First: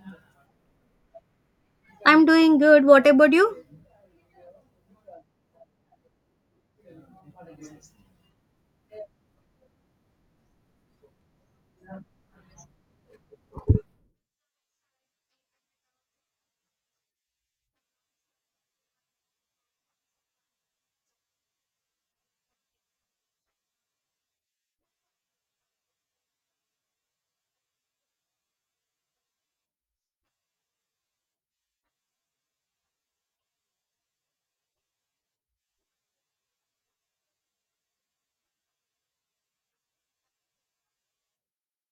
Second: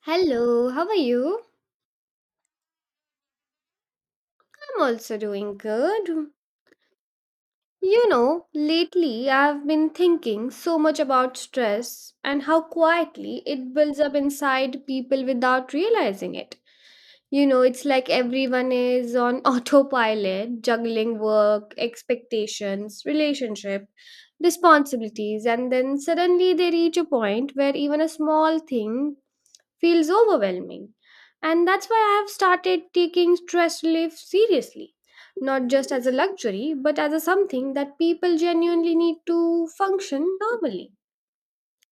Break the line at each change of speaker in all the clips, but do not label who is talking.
Hello, how are you?
I'm doing good. What about you?
I'm also doing good. You know, lately I've been thinking so much about stress and how quietly it builds up inside people without realizing it. You know, it's like everyone is on autopilot, juggling work, expectations, relationship, responsibilities, and then suddenly they reach a point where even a small thing feels overwhelming. And that's why I have started taking stress relief seriously, not just as a luxury, but as a something that people genuinely need to function normally.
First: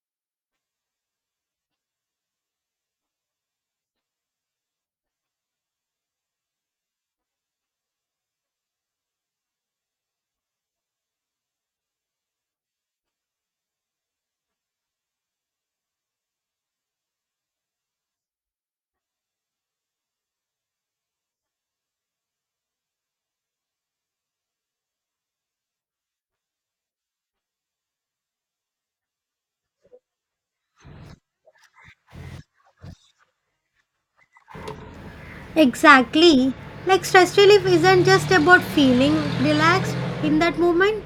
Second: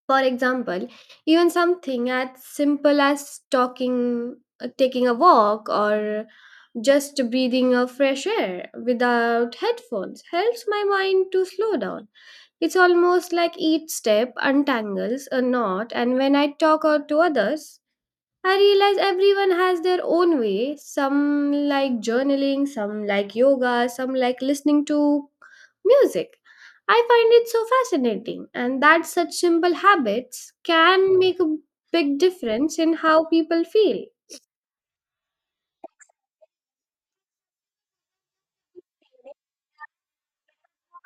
For example, even something as simple as talking, taking a walk, or just breathing of fresh air without headphones helps my mind to slow down. It's almost like each step untangles a knot, and when I talk out to others, I realize everyone has their own way. Some like journaling, some like yoga, some like listening to music. I find it so fascinating, and that such simple habits can make a big difference in how people feel.
Exactly. Like stress relief isn't just about feeling relaxed in that moment,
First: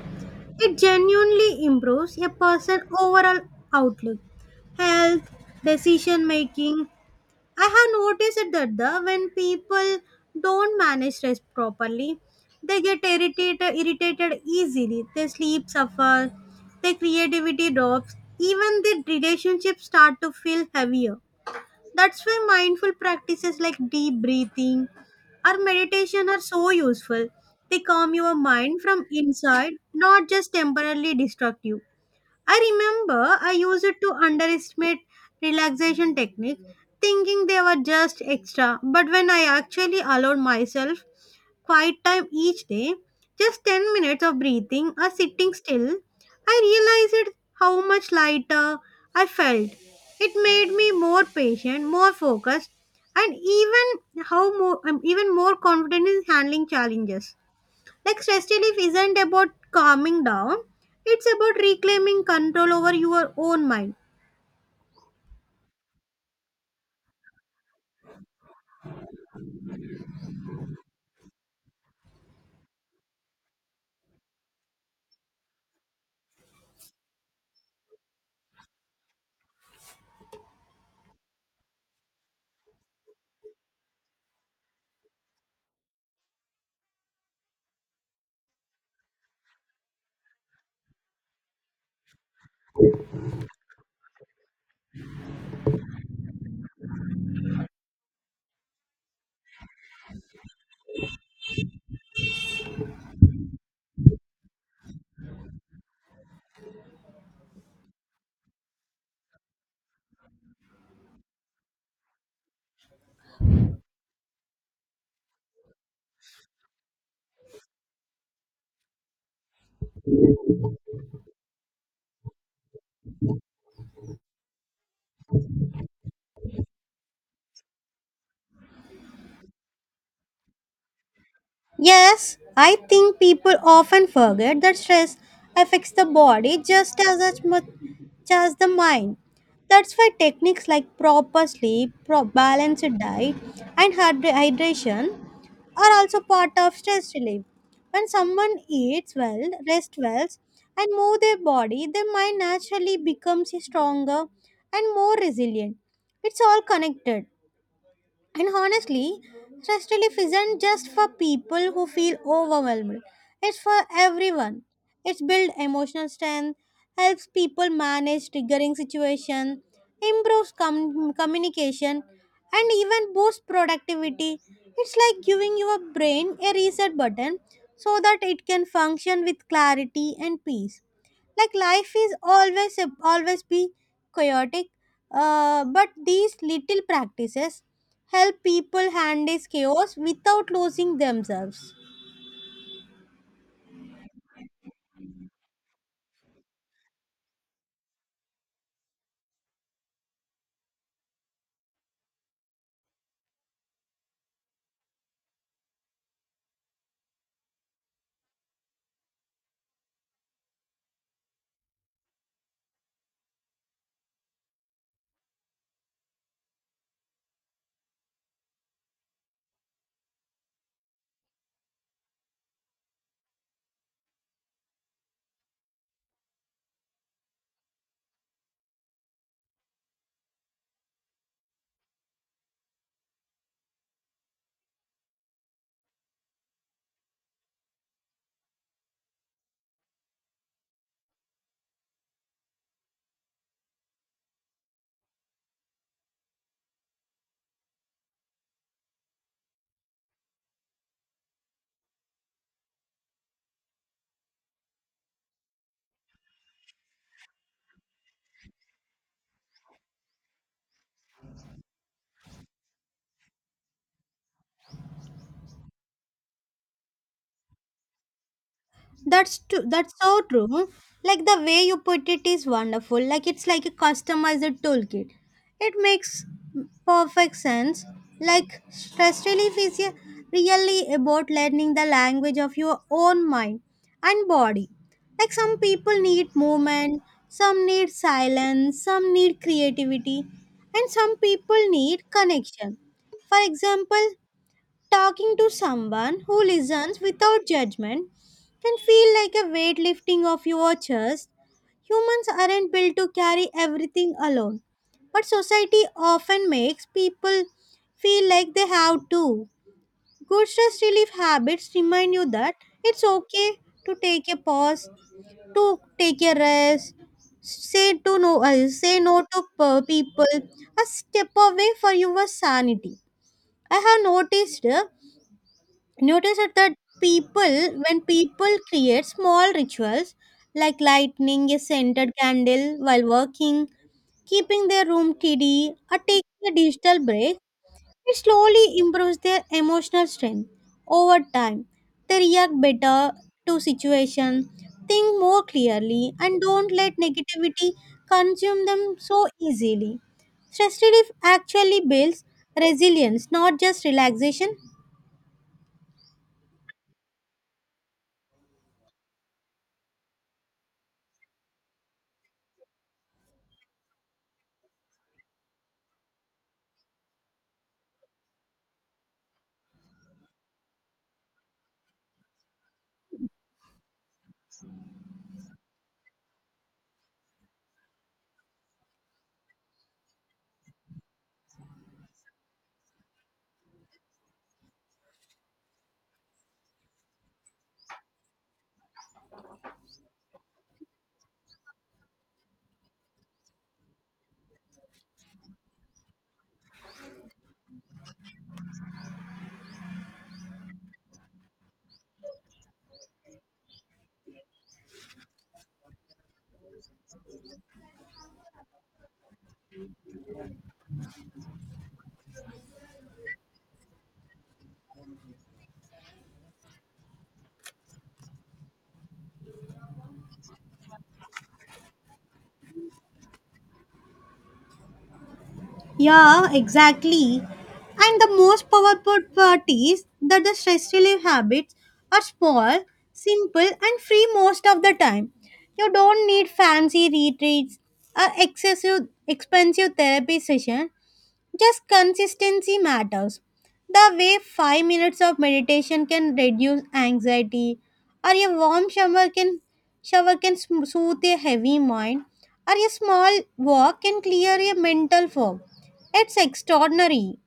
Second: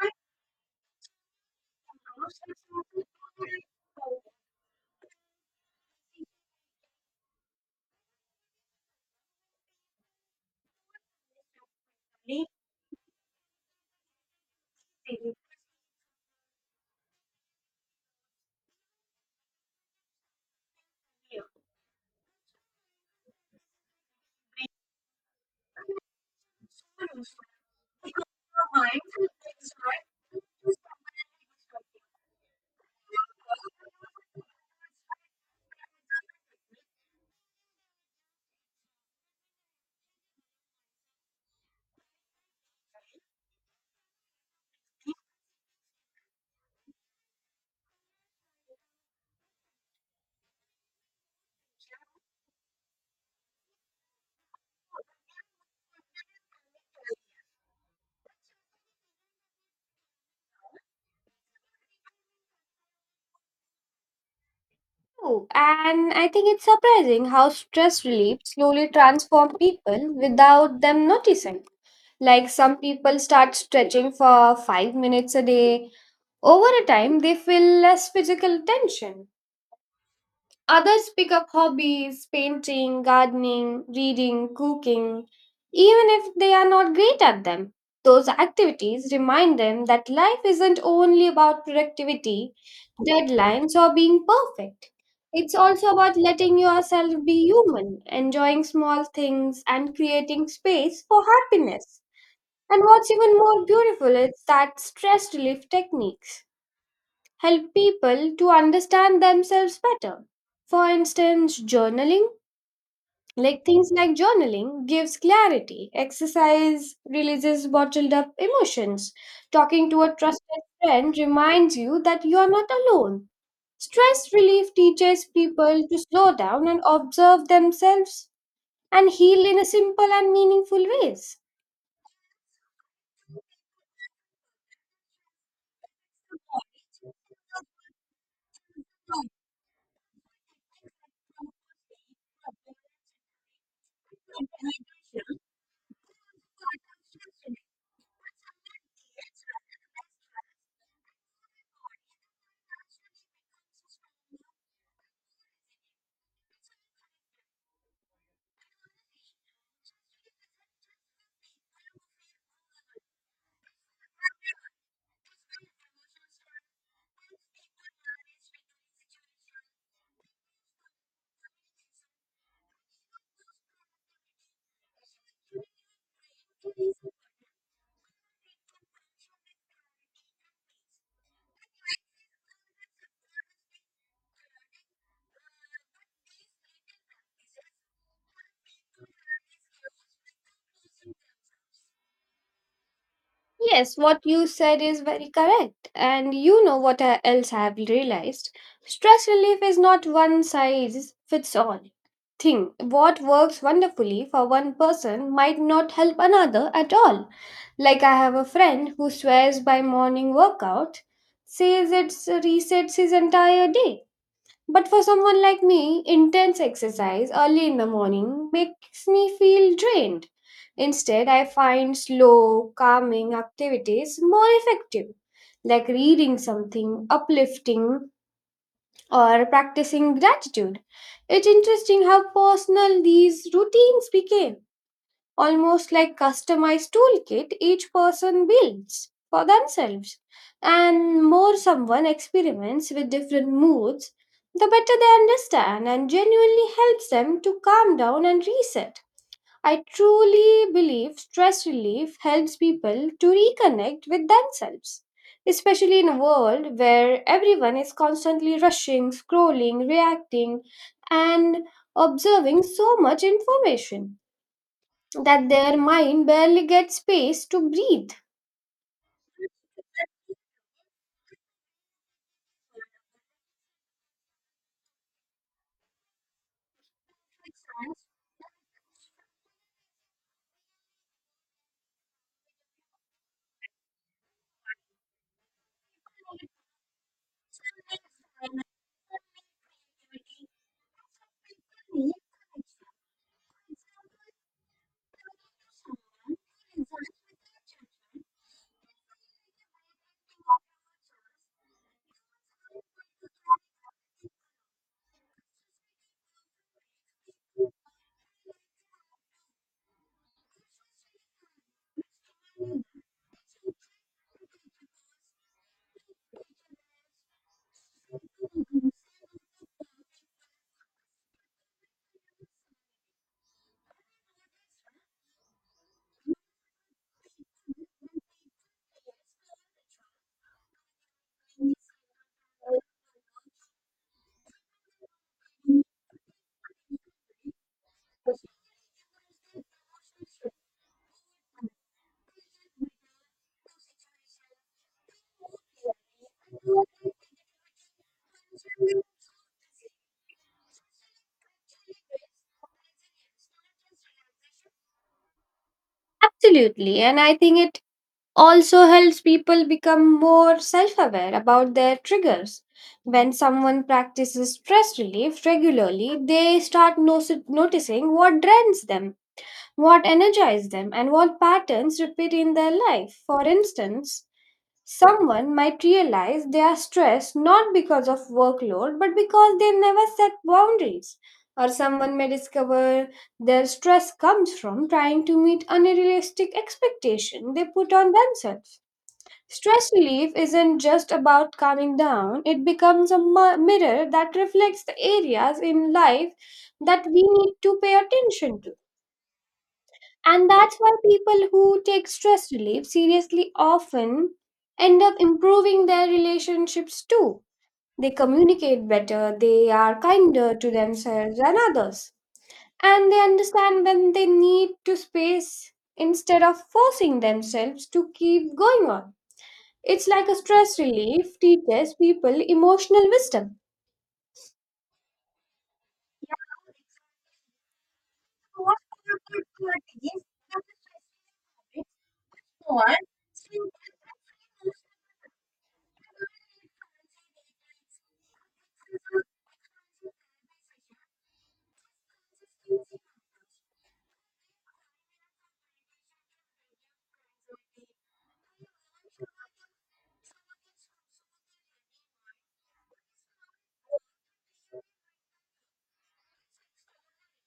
it genuinely improves a person's overall outlook, health, decision making. I have noticed it that the when people don't manage stress properly, they get irritated easily. They sleep suffer, their creativity drops, even their relationships start to feel heavier. That's why mindful practices like deep breathing or meditation are so useful. They calm your mind from inside, not just temporarily destructive. I remember I used to underestimate relaxation techniques, thinking they were just extra. But when I actually allowed myself quiet time each day, just 10 minutes of breathing or sitting still, I realized how much lighter I felt. It made me more patient, more focused, and even more confident in handling challenges. Like stress relief isn't about calming down, it's about reclaiming control over your own mind.
Oh, and I think it's surprising how stress relief slowly transforms people without them noticing. Like some people start stretching for 5 minutes a day. Over a time, they feel less physical tension. Others pick up hobbies, painting, gardening, reading, cooking, even if they are not great at them. Those activities remind them that life isn't only about productivity, deadlines, or being perfect. It's also about letting yourself be human, enjoying small things, and creating space for happiness. And what's even more beautiful is that stress relief techniques help people to understand themselves better. For instance, journaling, things like journaling, gives clarity. Exercise releases bottled up emotions. Talking to a trusted friend reminds you that you are not alone. Stress relief teaches people to slow down and observe themselves and heal in a simple and meaningful ways.
Yes, I think people often forget that stress affects the body just as much as the mind. That's why techniques like proper sleep, balanced diet, and hydration are also part of stress relief. When someone eats well, rests well, and moves their body, their mind naturally becomes stronger and more resilient. It's all connected. And honestly, stress relief isn't just for people who feel overwhelmed. It's for everyone. It's build emotional strength, helps people manage triggering situations, improves communication, and even boosts productivity. It's like giving your brain a reset button so that it can function with clarity and peace like life is always always be chaotic, but these little practices help people handle chaos without losing themselves.
Yes, what you said is very correct. And you know what else I have realized? Stress relief is not one size fits all thing. What works wonderfully for one person might not help another at all. Like I have a friend who swears by morning workout, says it resets his entire day. But for someone like me, intense exercise early in the morning makes me feel drained. Instead, I find slow, calming activities more effective, like reading something uplifting or practicing gratitude. It's interesting how personal these routines became, almost like customized toolkit each person builds for themselves. And more someone experiments with different moods, the better they understand and genuinely helps them to calm down and reset. I truly believe stress relief helps people to reconnect with themselves, especially in a world where everyone is constantly rushing, scrolling, reacting, and observing so much information that their mind barely gets space to breathe.
That's true. That's so true. Like the way you put it is wonderful. Like it's like a customized toolkit. It makes perfect sense. Like stress relief really about learning the language of your own mind and body. Like some people need movement, some need silence, some need creativity, and some people need connection. For example, talking to someone who listens without judgment can feel like a weightlifting of your chest. Humans aren't built to carry everything alone, but society often makes people feel like they have to. Good stress relief habits remind you that it's okay to take a pause, to take a rest, say no to people, a step away for your sanity. I have noticed notice it that people when people create small rituals like lighting a scented candle while working, keeping their room tidy or taking a digital break, it slowly improves their emotional strength over time. They react better to situations, think more clearly and don't let negativity consume them so easily. Stress relief actually builds resilience, not just relaxation.
Absolutely. And I think it also helps people become more self aware about their triggers. When someone practices stress relief regularly, they start noticing what drains them, what energizes them, and what patterns repeat in their life. For instance, someone might realize they are stressed not because of workload but because they never set boundaries. Or someone may discover their stress comes from trying to meet unrealistic expectations they put on themselves. Stress relief isn't just about calming down, it becomes a mirror that reflects the areas in life that we need to pay attention to. And that's why people who take stress relief seriously often end up improving their relationships too. They communicate better, they are kinder to themselves and others, and they understand when they need to space instead of forcing themselves to keep going on. It's like a stress relief teaches people emotional wisdom.
Yeah, exactly. And the most powerful part is that the stress relief habits are small, simple, and free most of the time. You don't need fancy retreats or excessive expensive therapy session. Just consistency matters. The way 5 minutes of meditation can reduce anxiety, or a shower can soothe a heavy mind, or a small walk can clear a mental fog. It's extraordinary.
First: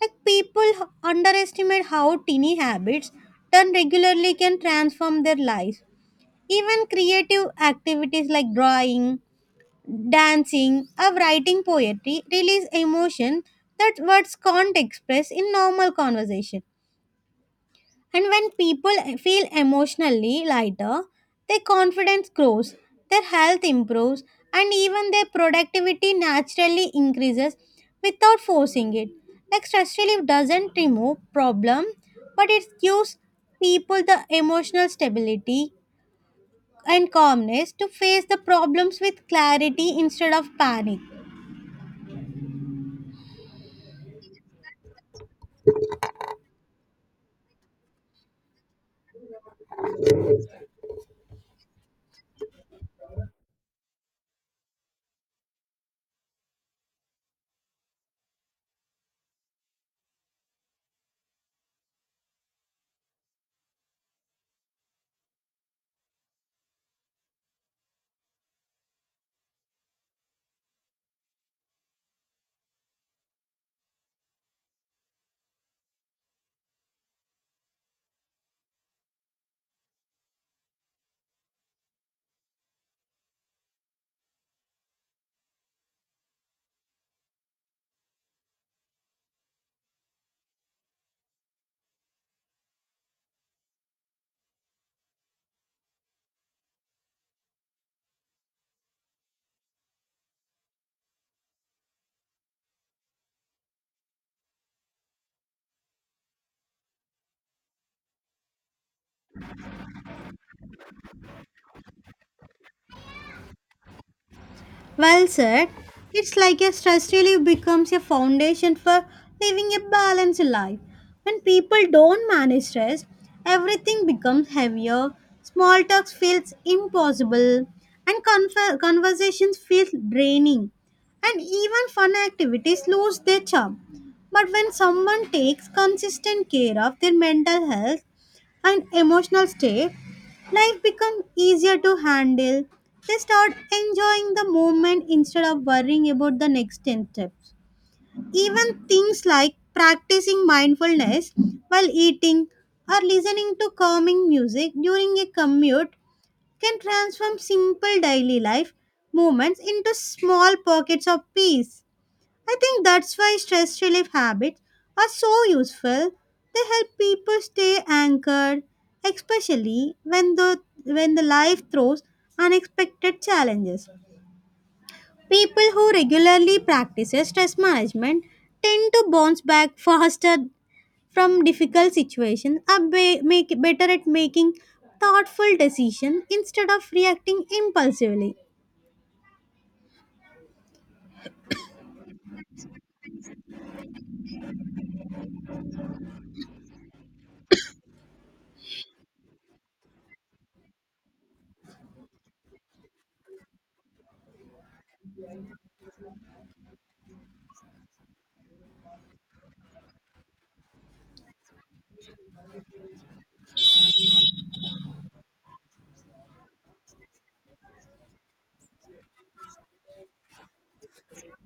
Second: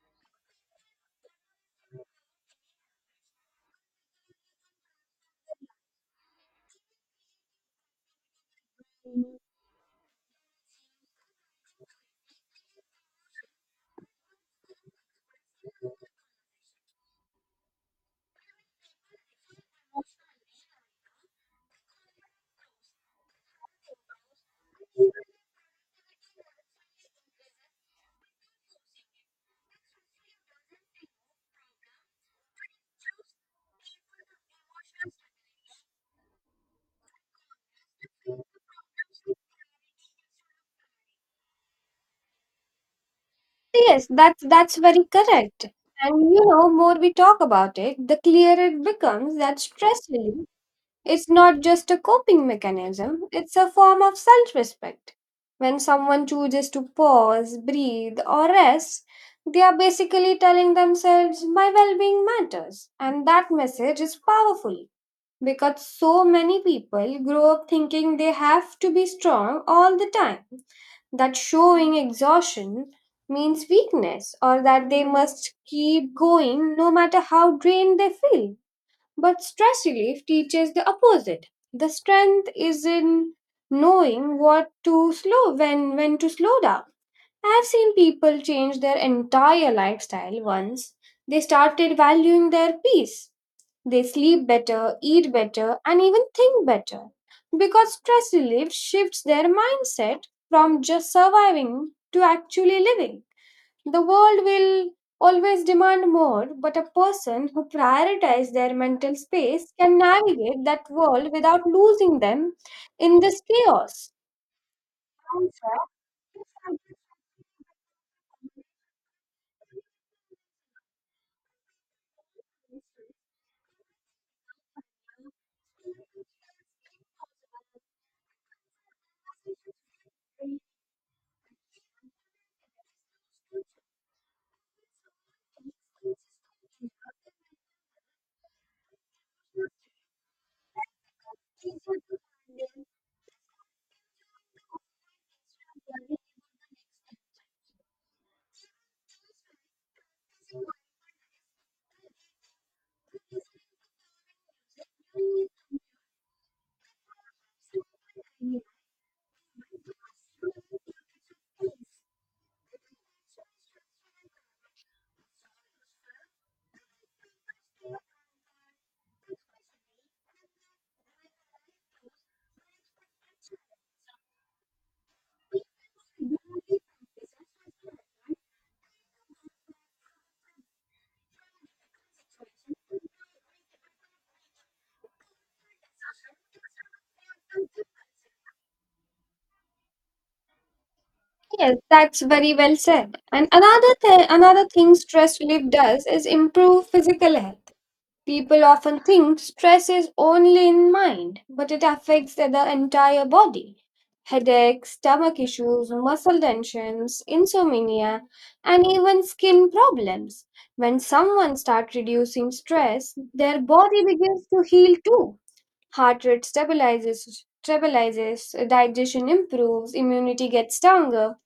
Like people underestimate how tiny habits done regularly can transform their lives. Even creative activities like drawing, dancing, or writing poetry release emotion that words can't express in normal conversation. And when people feel emotionally lighter, their confidence grows, their health improves, and even their productivity naturally increases without forcing it. Like stress relief doesn't remove problem, but it gives people the emotional stability and calmness to face the problems with clarity instead of panic.
Yes, that's very correct. And you know, more we talk about it, the clearer it becomes that stress relief, it's not just a coping mechanism, it's a form of self respect. When someone chooses to pause, breathe, or rest, they are basically telling themselves, "My well being matters." And that message is powerful because so many people grow up thinking they have to be strong all the time, that showing exhaustion means weakness, or that they must keep going no matter how drained they feel. But stress relief teaches the opposite. The strength is in knowing what to slow when to slow down. I've seen people change their entire lifestyle once they started valuing their peace. They sleep better, eat better, and even think better. Because stress relief shifts their mindset from just surviving to actually living. The world will always demand more, but a person who prioritizes their mental space can navigate that world without losing them in this chaos.
Well said. It's like a stress relief becomes a foundation for living a balanced life. When people don't manage stress, everything becomes heavier, small talks feels impossible, and conversations feel draining, and even fun activities lose their charm. But when someone takes consistent care of their mental health, and emotional state, life becomes easier to handle. They start enjoying the moment instead of worrying about the next 10 steps. Even things like practicing mindfulness while eating or listening to calming music during a commute can transform simple daily life moments into small pockets of peace. I think that's why stress relief habits are so useful. They help people stay anchored, especially when the life throws unexpected challenges. People who regularly practice stress management tend to bounce back faster from difficult situations and make better at making thoughtful decisions instead of reacting impulsively.
Yes, that's very well said. And another thing stress relief does is improve physical health. People often think stress is only in mind, but it affects the entire body. Headaches, stomach issues, muscle tensions, insomnia, and even skin problems. When someone starts reducing stress, their body begins to heal too. Heart rate stabilizes, digestion improves, immunity gets stronger,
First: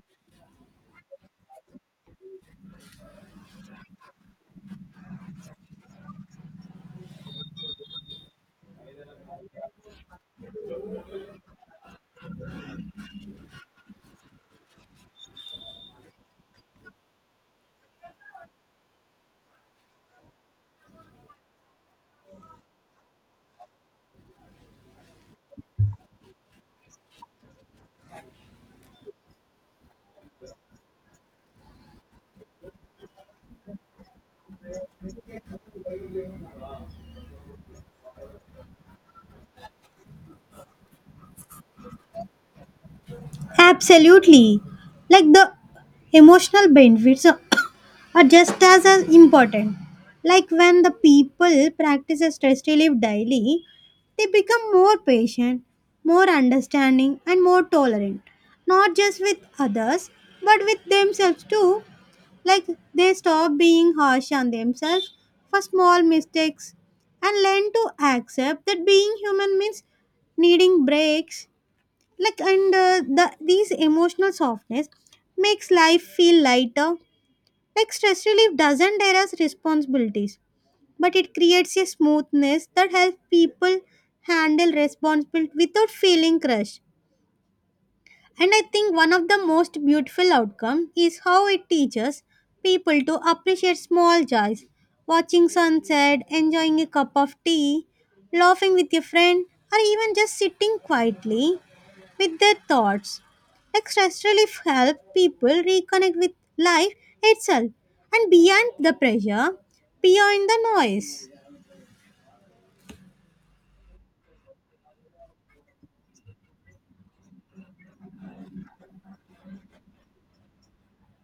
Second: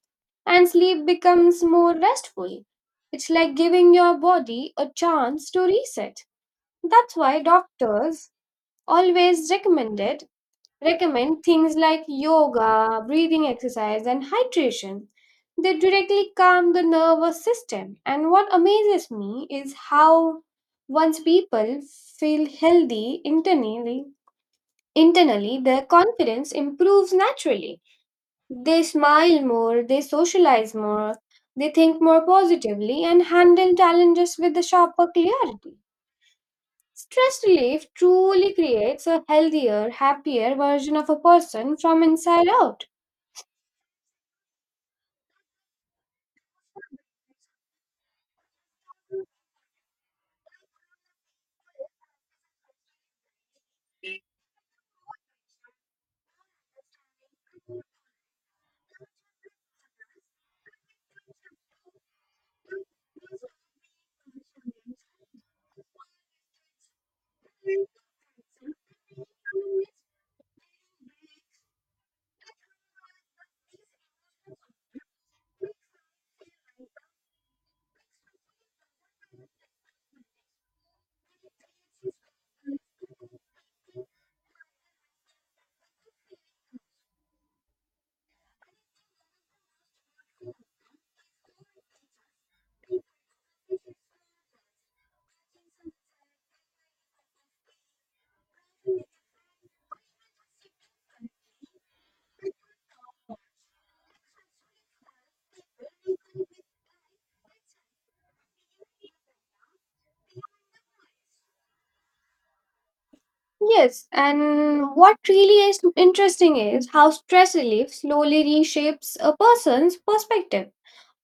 and sleep becomes more restful. It's like giving your body a chance to reset. That's why doctors always recommend things like yoga, breathing exercise and hydration. They directly calm the nervous system. And what amazes me is how once people feel healthy internally, their confidence improves naturally. They smile more, they socialize more, they think more positively and handle challenges with a sharper clarity. Stress relief truly creates a healthier, happier version of a person from inside out.
Absolutely. Like the emotional benefits are are just as important. Like when the people practice a stress relief daily, they become more patient, more understanding, and more tolerant. Not just with others, but with themselves too. Like they stop being harsh on themselves for small mistakes and learn to accept that being human means needing breaks like and The these emotional softness makes life feel lighter. Like stress relief doesn't dare us responsibilities, but it creates a smoothness that helps people handle responsibility without feeling crushed. And I think one of the most beautiful outcome is how it teaches people to appreciate small joys, watching sunset, enjoying a cup of tea, laughing with a friend, or even just sitting quietly with their thoughts. Exercise relief helps people reconnect with life itself and beyond the pressure, beyond the noise.
Yes, and what really is interesting is how stress relief slowly reshapes a person's perspective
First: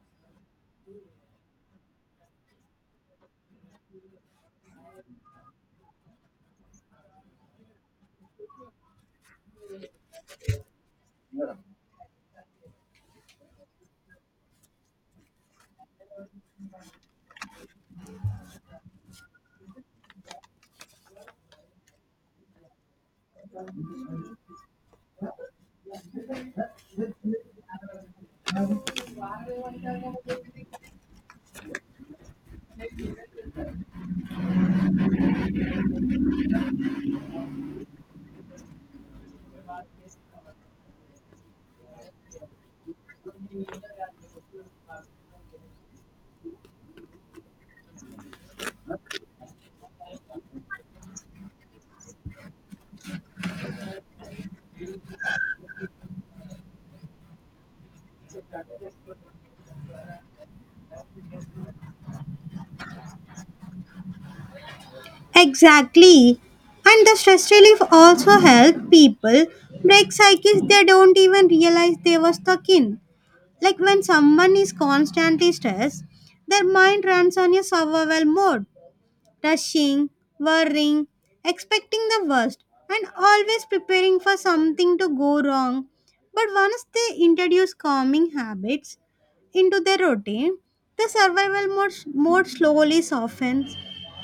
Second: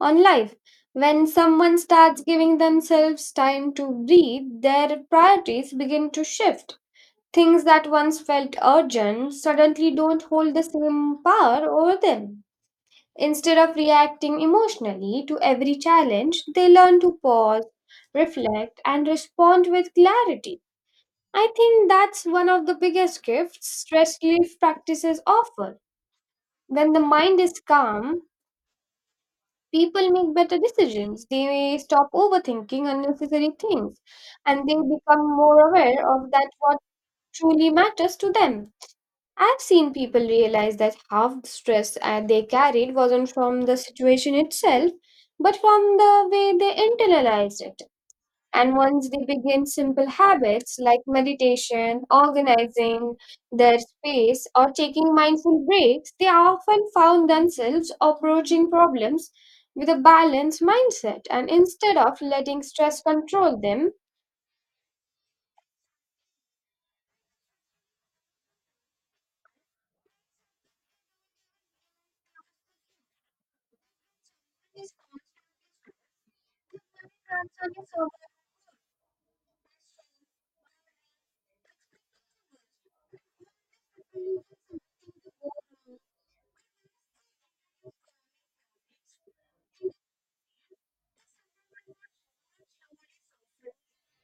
on life. When someone starts giving themselves time to breathe, their priorities begin to shift. Things that once felt urgent suddenly don't hold the same power over them. Instead of reacting emotionally to every challenge, they learn to pause, reflect, and respond with clarity. I think that's one of the biggest gifts stress relief practices offer. When the mind is calm, people make better decisions. They stop overthinking unnecessary things and they become more aware of that what truly matters to them. I've seen people realize that half the stress they carried wasn't from the situation itself, but from the way they internalized it. And once they begin simple habits like meditation, organizing their space, or taking mindful breaks, they often found themselves approaching problems with a balanced mindset. And instead of letting stress control them.
Exactly. And the stress relief also helps people break cycles they don't even realize they were stuck in. Like when someone is constantly stressed, their mind runs on a survival mode, rushing, worrying, expecting the worst, and always preparing for something to go wrong. But once they introduce calming habits into their routine, the survival mode slowly softens.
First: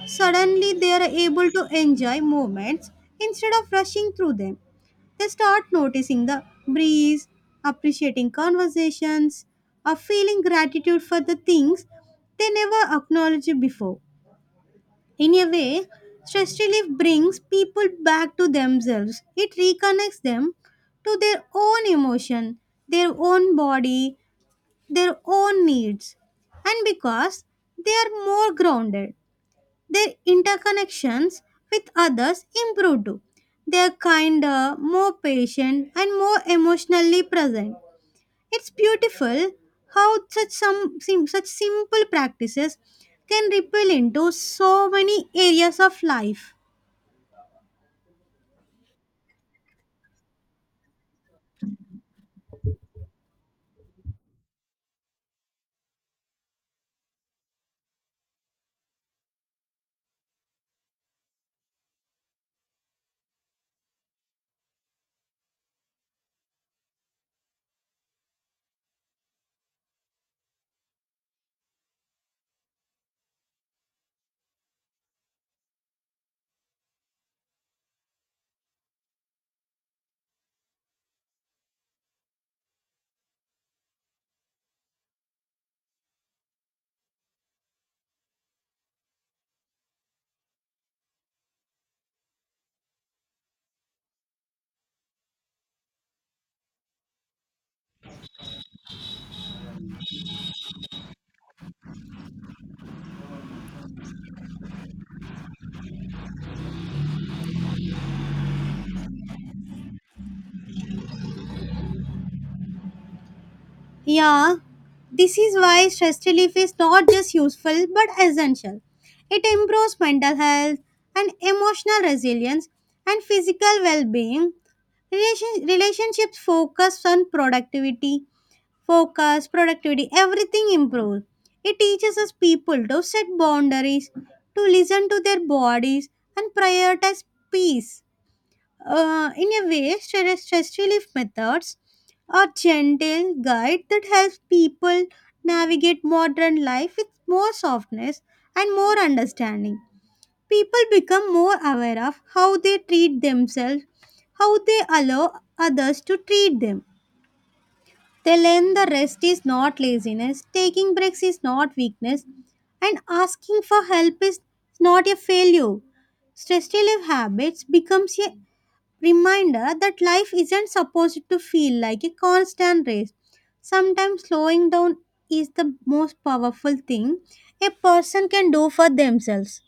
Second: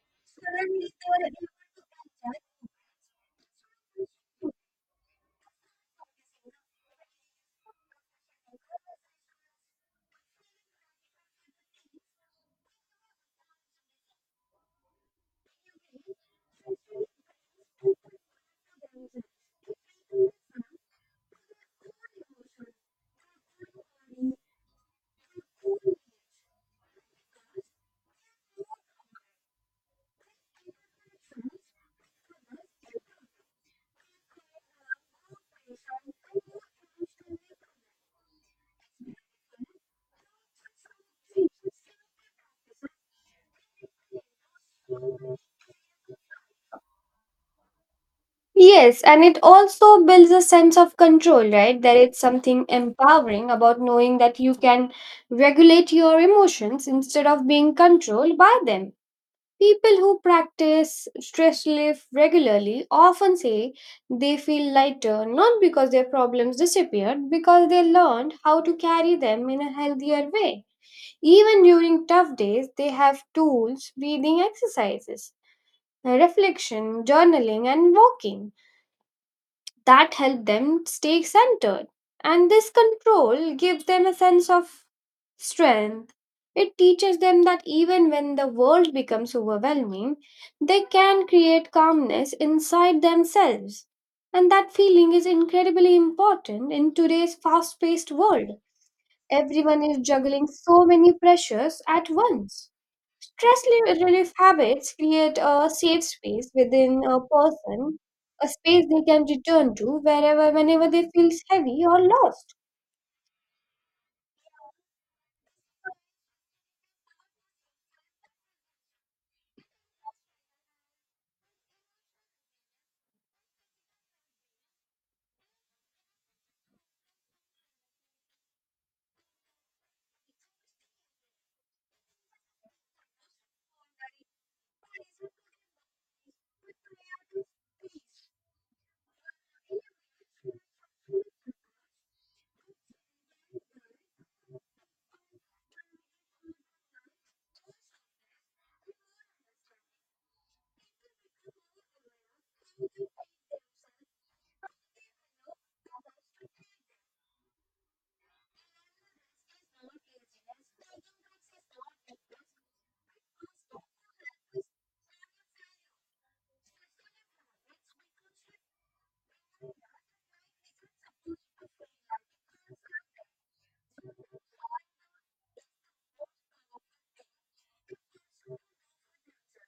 Suddenly, they are able to enjoy moments instead of rushing through them. They start noticing the breeze, appreciating conversations, or feeling gratitude for the things they never acknowledged before. In a way, stress relief brings people back to themselves. It reconnects them to their own emotion, their own body, their own needs. And because they are more grounded, their interconnections with others improve too. They are kinder, more patient, and more emotionally present. It's beautiful how such simple practices can ripple into so many areas of life.
Yes, and it also builds a sense of control, right? There is something empowering about knowing that you can regulate your emotions instead of being controlled by them. People who practice stress relief regularly often say they feel lighter, not because their problems disappeared, because they learned how to carry them in a healthier way. Even during tough days, they have tools, breathing exercises, reflection, journaling, and walking that help them stay centered. And this control gives them a sense of strength. It teaches them that even when the world becomes overwhelming, they can create calmness inside themselves. And that feeling is incredibly important in today's fast paced world. Everyone is juggling so many pressures at once. Stress relief habits create a safe space within a person, a space they can return to wherever, whenever they feel heavy or lost.
Yeah, this is why stress relief is not just useful but essential. It improves mental health and emotional resilience and physical well-being. Relationships focus on productivity focus, productivity, everything improves. It teaches us people to set boundaries, to listen to their bodies, and prioritize peace. In a way, stress relief methods are gentle guide that helps people navigate modern life with more softness and more understanding. People become more aware of how they treat themselves, how they allow others to treat them. They learn the rest is not laziness, taking breaks is not weakness, and asking for help is not a failure. Stress relief habits becomes a reminder that life isn't supposed to feel like a constant race. Sometimes slowing down is the most powerful thing a person can do for themselves.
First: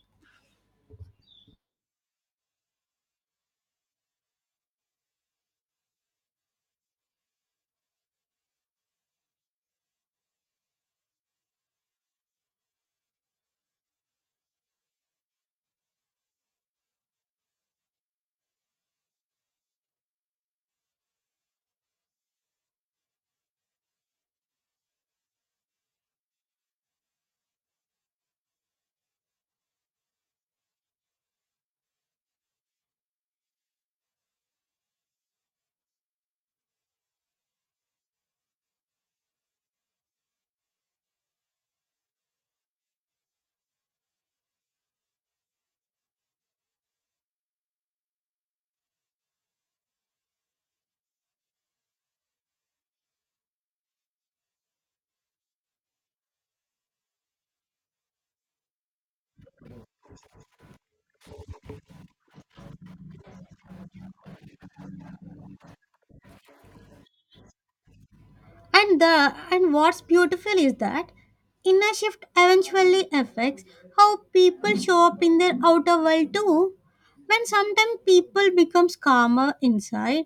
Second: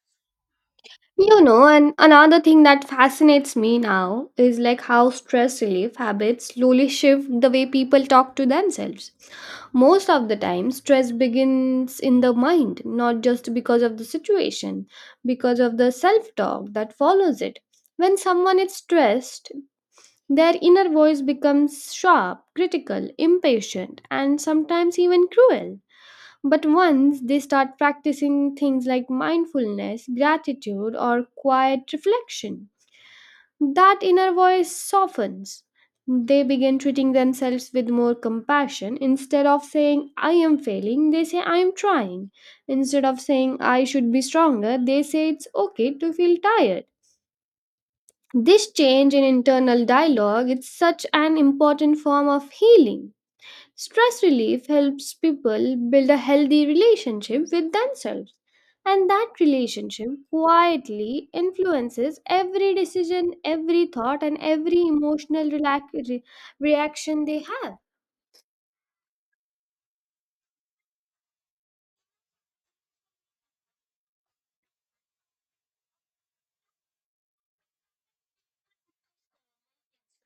You know, and another thing that fascinates me now is like how stress relief habits slowly shift the way people talk to themselves. Most of the time, stress begins in the mind, not just because of the situation, because of the self talk that follows it. When someone is stressed, their inner voice becomes sharp, critical, impatient, and sometimes even cruel. But once they start practicing things like mindfulness, gratitude, or quiet reflection, that inner voice softens. They begin treating themselves with more compassion. Instead of saying, "I am failing," they say, "I am trying." Instead of saying, "I should be stronger," they say, "It's okay to feel tired." This change in internal dialogue is such an important form of healing. Stress relief helps people build a healthy relationship with themselves, and that relationship quietly influences every decision, every thought, and every emotional reaction they have.
And what's beautiful is that inner shift eventually affects how people show up in their outer world too. When sometimes people becomes calmer inside,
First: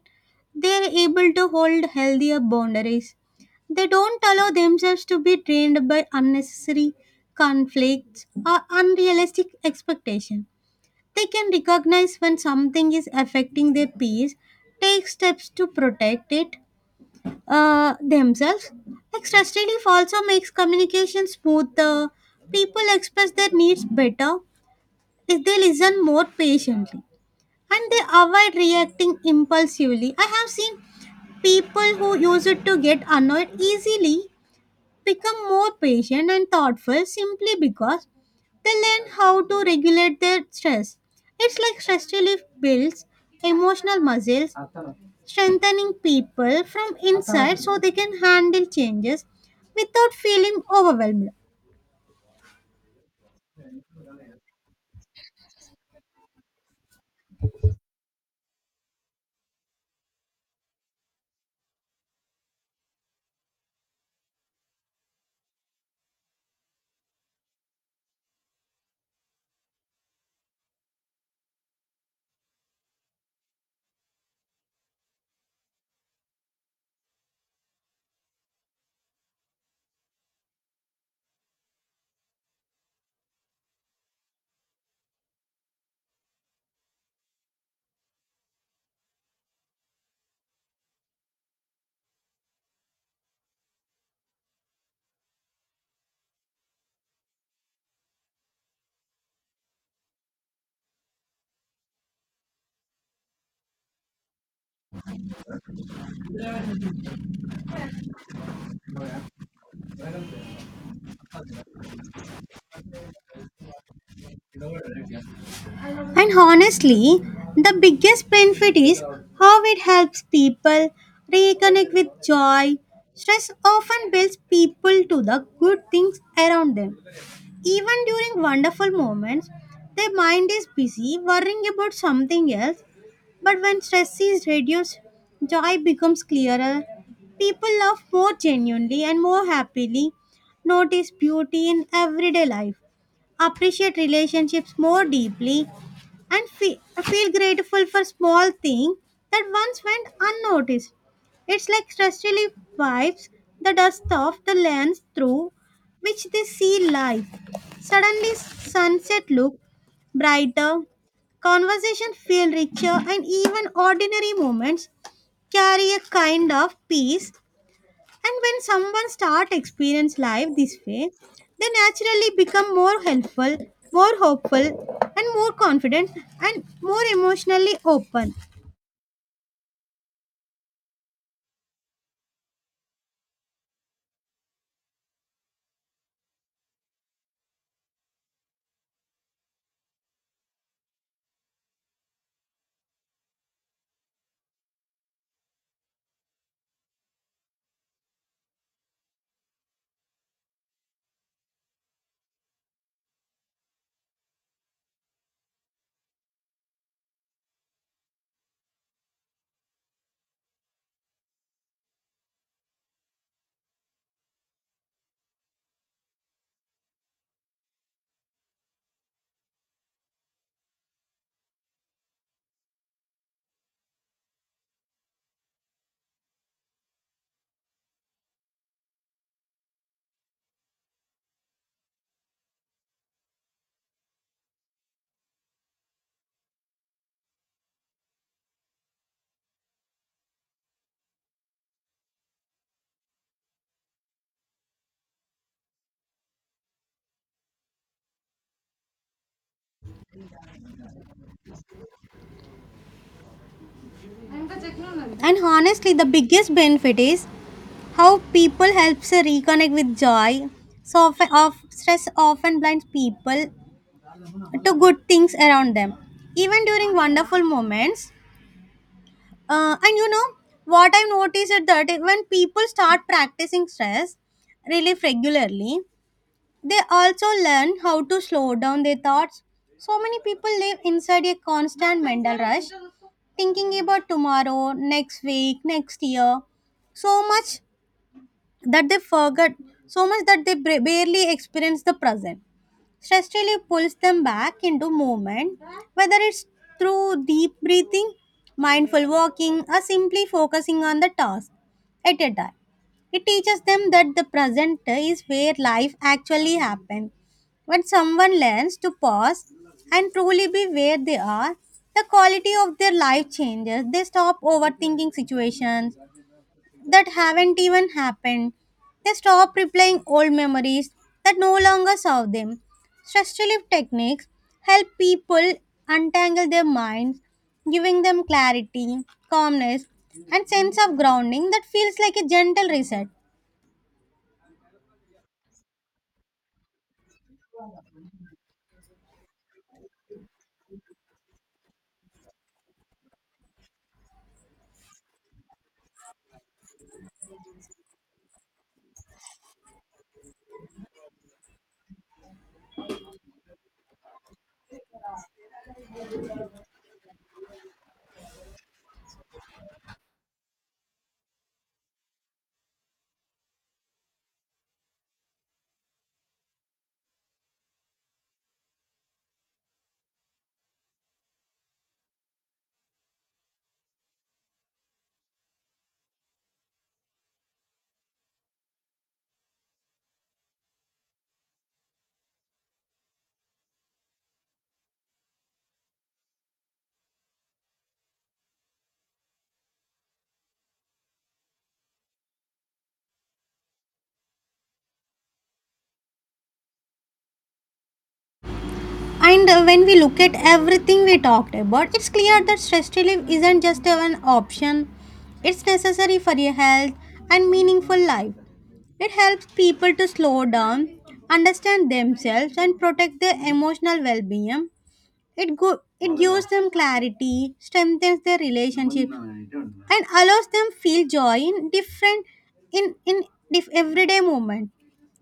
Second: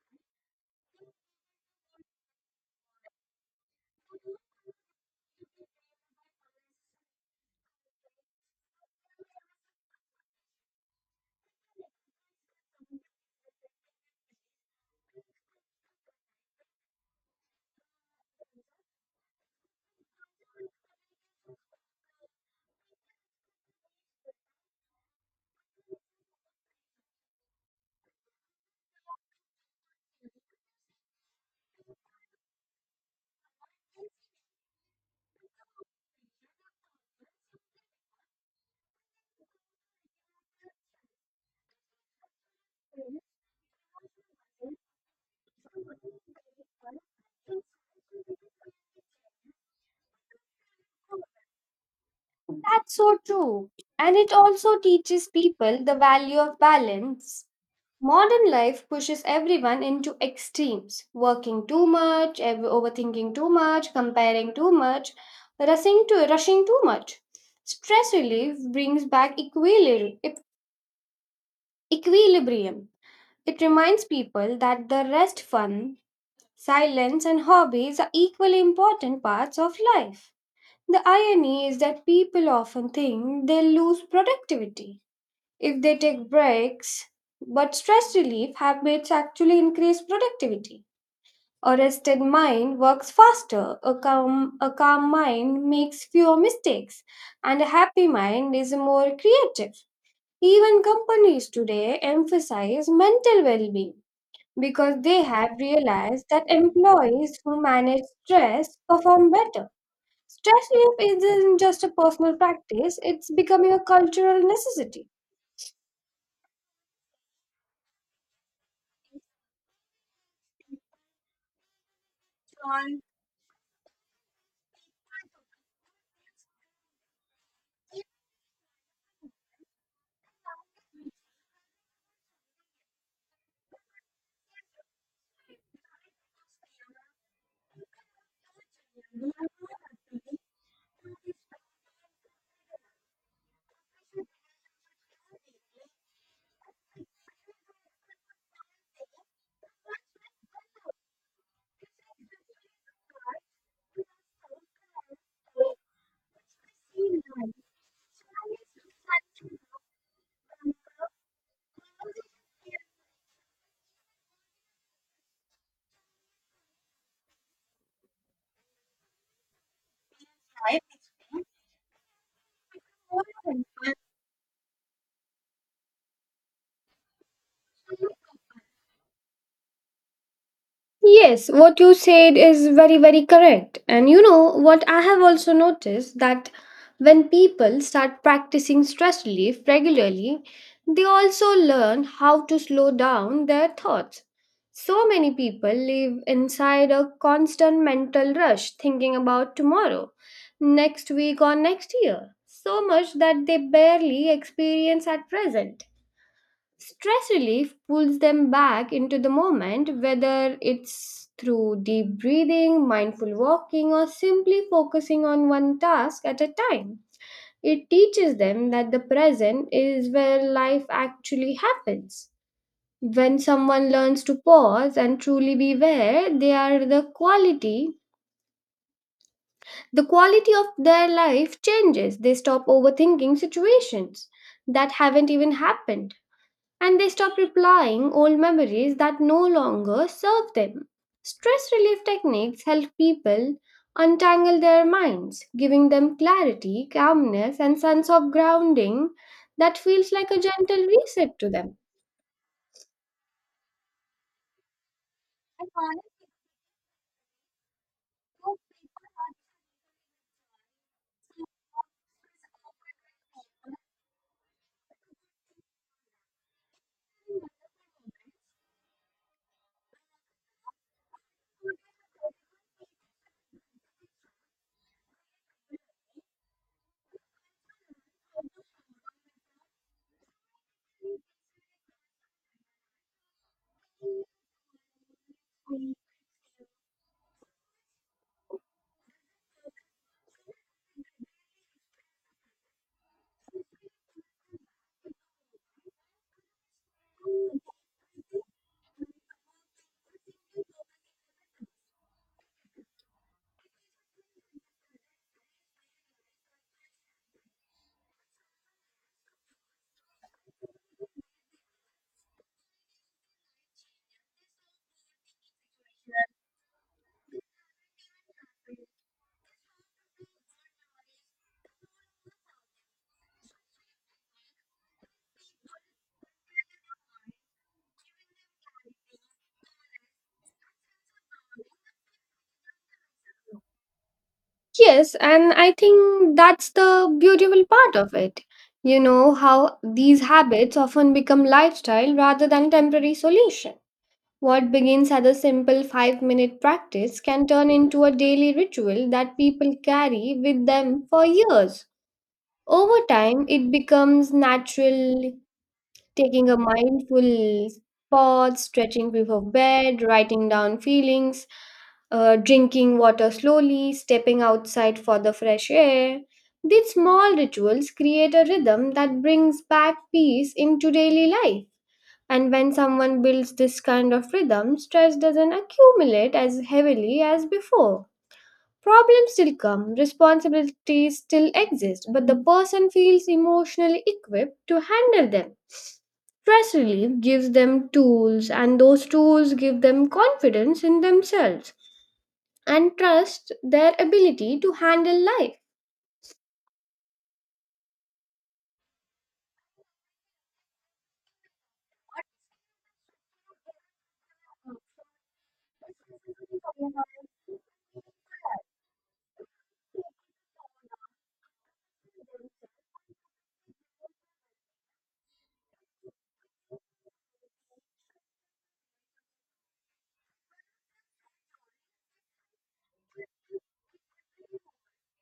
they are able to hold healthier boundaries. They don't allow themselves to be drained by unnecessary conflicts or unrealistic expectations. They can recognize when something is affecting their peace, take steps to protect themselves. Like stress relief also makes communication smoother. People express their needs better if they listen more patiently and they avoid reacting impulsively. I have seen people who use it to get annoyed easily become more patient and thoughtful simply because they learn how to regulate their stress. It's like stress relief builds emotional muscles strengthening people from inside so they can handle changes without feeling overwhelmed.
That's so true. And it also teaches people the value of balance. Modern life pushes everyone into extremes working too much, overthinking too much, comparing too much, rushing too much. Stress relief brings back equilibrium. It reminds people that the rest, fun, silence, and hobbies are equally important parts of life. The irony is that people often think they'll lose productivity if they take breaks, but stress relief habits actually increase productivity. A rested mind works faster, a calm mind makes fewer mistakes, and a happy mind is more creative. Even companies today emphasize mental well being because they have realized that employees who manage stress perform better. Stress relief isn't just a personal practice, it's becoming a cultural necessity.
And honestly, the biggest benefit is how it helps people reconnect with joy. Stress often builds people to the good things around them. Even during wonderful moments, their mind is busy worrying about something else. But when stress is reduced, joy becomes clearer. People love more genuinely and more happily, notice beauty in everyday life, appreciate relationships more deeply, and feel grateful for small things that once went unnoticed. It's like stress relief wipes the dust off the lens through which they see life. Suddenly, sunset look brighter, conversation feel richer and even ordinary moments carry a kind of peace. And when someone start experience life this way, they naturally become more helpful, more hopeful, and more confident, and more emotionally open.
Yes, what you said is very, very correct. And you know what I have also noticed that when people start practicing stress relief regularly, they also learn how to slow down their thoughts. So many people live inside a constant mental rush thinking about tomorrow, next week, or next year, so much that they barely experience at present. Stress relief pulls them back into the moment, whether it's through deep breathing, mindful walking, or simply focusing on one task at a time. It teaches them that the present is where life actually happens. When someone learns to pause and truly be where they are, the quality of their life changes. They stop overthinking situations that haven't even happened and they stop replying old memories that no longer serve them. Stress relief techniques help people untangle their minds, giving them clarity, calmness, and sense of grounding that feels like a gentle reset to them.
And honestly, the biggest benefit is how people helps to reconnect with joy. So often of stress often blinds people to good things around them, even during wonderful moments. And you know what I've noticed is that when people start practicing stress relief regularly, they also learn how to slow down their thoughts. So many people live inside a constant mental rush, thinking about tomorrow, next week, next year, so much that they forget, so much that they barely experience the present. Stress relief pulls them back into movement, whether it's through deep breathing, mindful walking, or simply focusing on the task at a time. It teaches them that the present is where life actually happens. When someone learns to pause and truly be where they are, the quality of their life changes. They stop overthinking situations that haven't even happened. They stop replaying old memories that no longer serve them. Stress relief techniques help people untangle their minds, giving them clarity, calmness, and sense of grounding that feels like a gentle reset.
Yes, and I think that's the beautiful part of it. You know how these habits often become lifestyle rather than temporary solution. What begins as a simple 5 minute practice can turn into a daily ritual that people carry with them for years. Over time, it becomes natural, taking a mindful pause, stretching before bed, writing down feelings, drinking water slowly, stepping outside for the fresh air. These small rituals create a rhythm that brings back peace into daily life. And when someone builds this kind of rhythm, stress doesn't accumulate as heavily as before. Problems still come, responsibilities still exist, but the person feels emotionally equipped to handle them. Stress relief gives them tools, and those tools give them confidence in themselves and trust their ability to handle life.
And when we look at everything we talked about, it's clear that stress relief isn't just an option, it's necessary for your health and meaningful life. It helps people to slow down, understand themselves, and protect their emotional well being. It gives them clarity, strengthens their relationship, and allows them feel joy in different in dif- everyday moment.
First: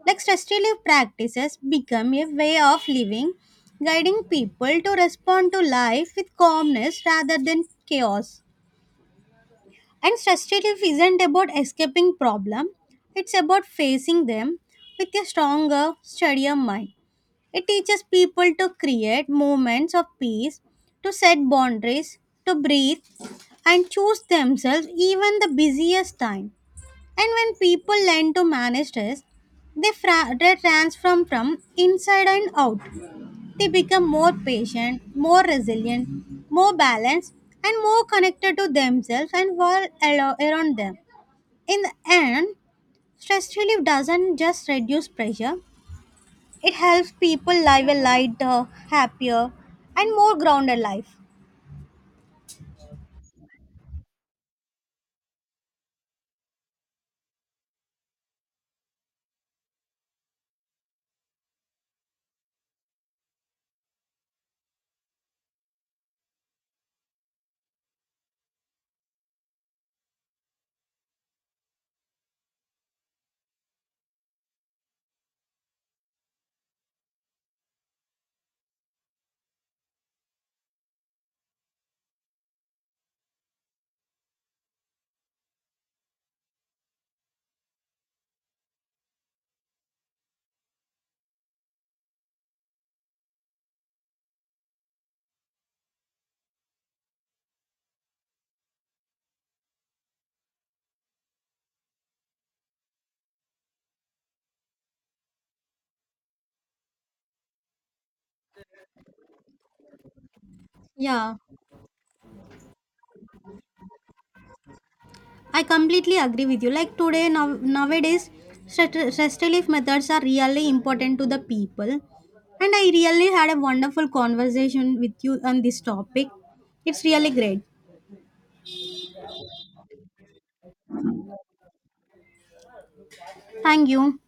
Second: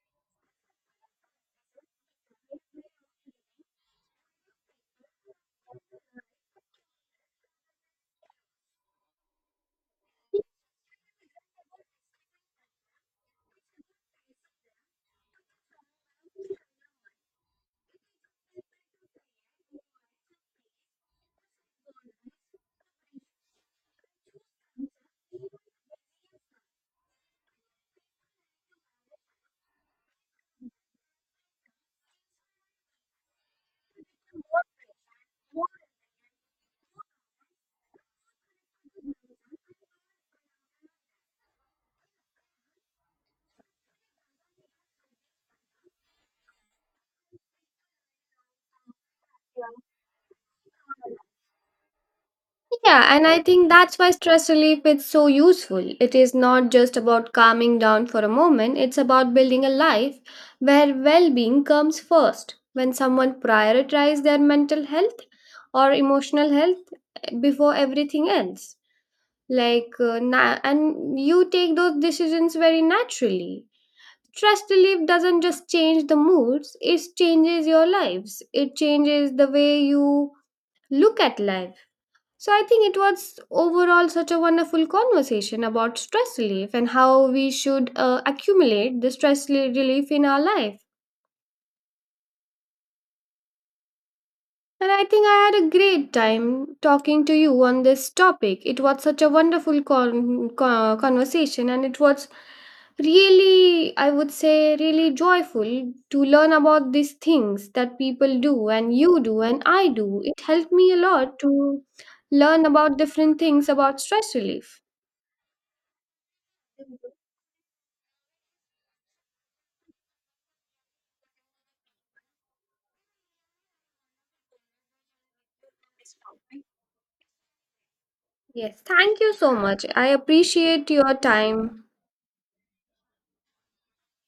Like stress relief practices become a way of living, guiding people to respond to life with calmness rather than chaos. And stress relief isn't about escaping problem, it's about facing them with a stronger, steadier mind. It teaches people to create moments of peace, to set boundaries, to breathe, and choose themselves even the busiest time. And when people learn to manage stress, they transform from inside and out. They become more patient, more resilient, more balanced, and more connected to themselves and world around them. In the end, stress relief doesn't just reduce pressure, it helps people live a lighter, happier, and more grounded life.
Yeah, and I think that's why stress relief is so useful. It is not just about calming down for a moment, it's about building a life where well being comes first. When someone prioritizes their mental health or emotional health before everything else, and you take those decisions very naturally. Stress relief doesn't just change the moods, it changes your lives, it changes the way you look at life. So I think it was overall such a wonderful conversation about stress relief and how we should accumulate the stress relief in our life. And I think I had a great time talking to you on this topic. It was such a wonderful conversation and it was really I would say really joyful to learn about these things that people do and you do and I do. It helped me a
Yeah.
lot to learn about different things about stress relief.
I completely agree with you. Like today, nowadays, stress relief methods are really important to the people. And I really had a wonderful conversation with you on this topic. It's really great.
Yes, thank you so much. I appreciate your time.
Thank you.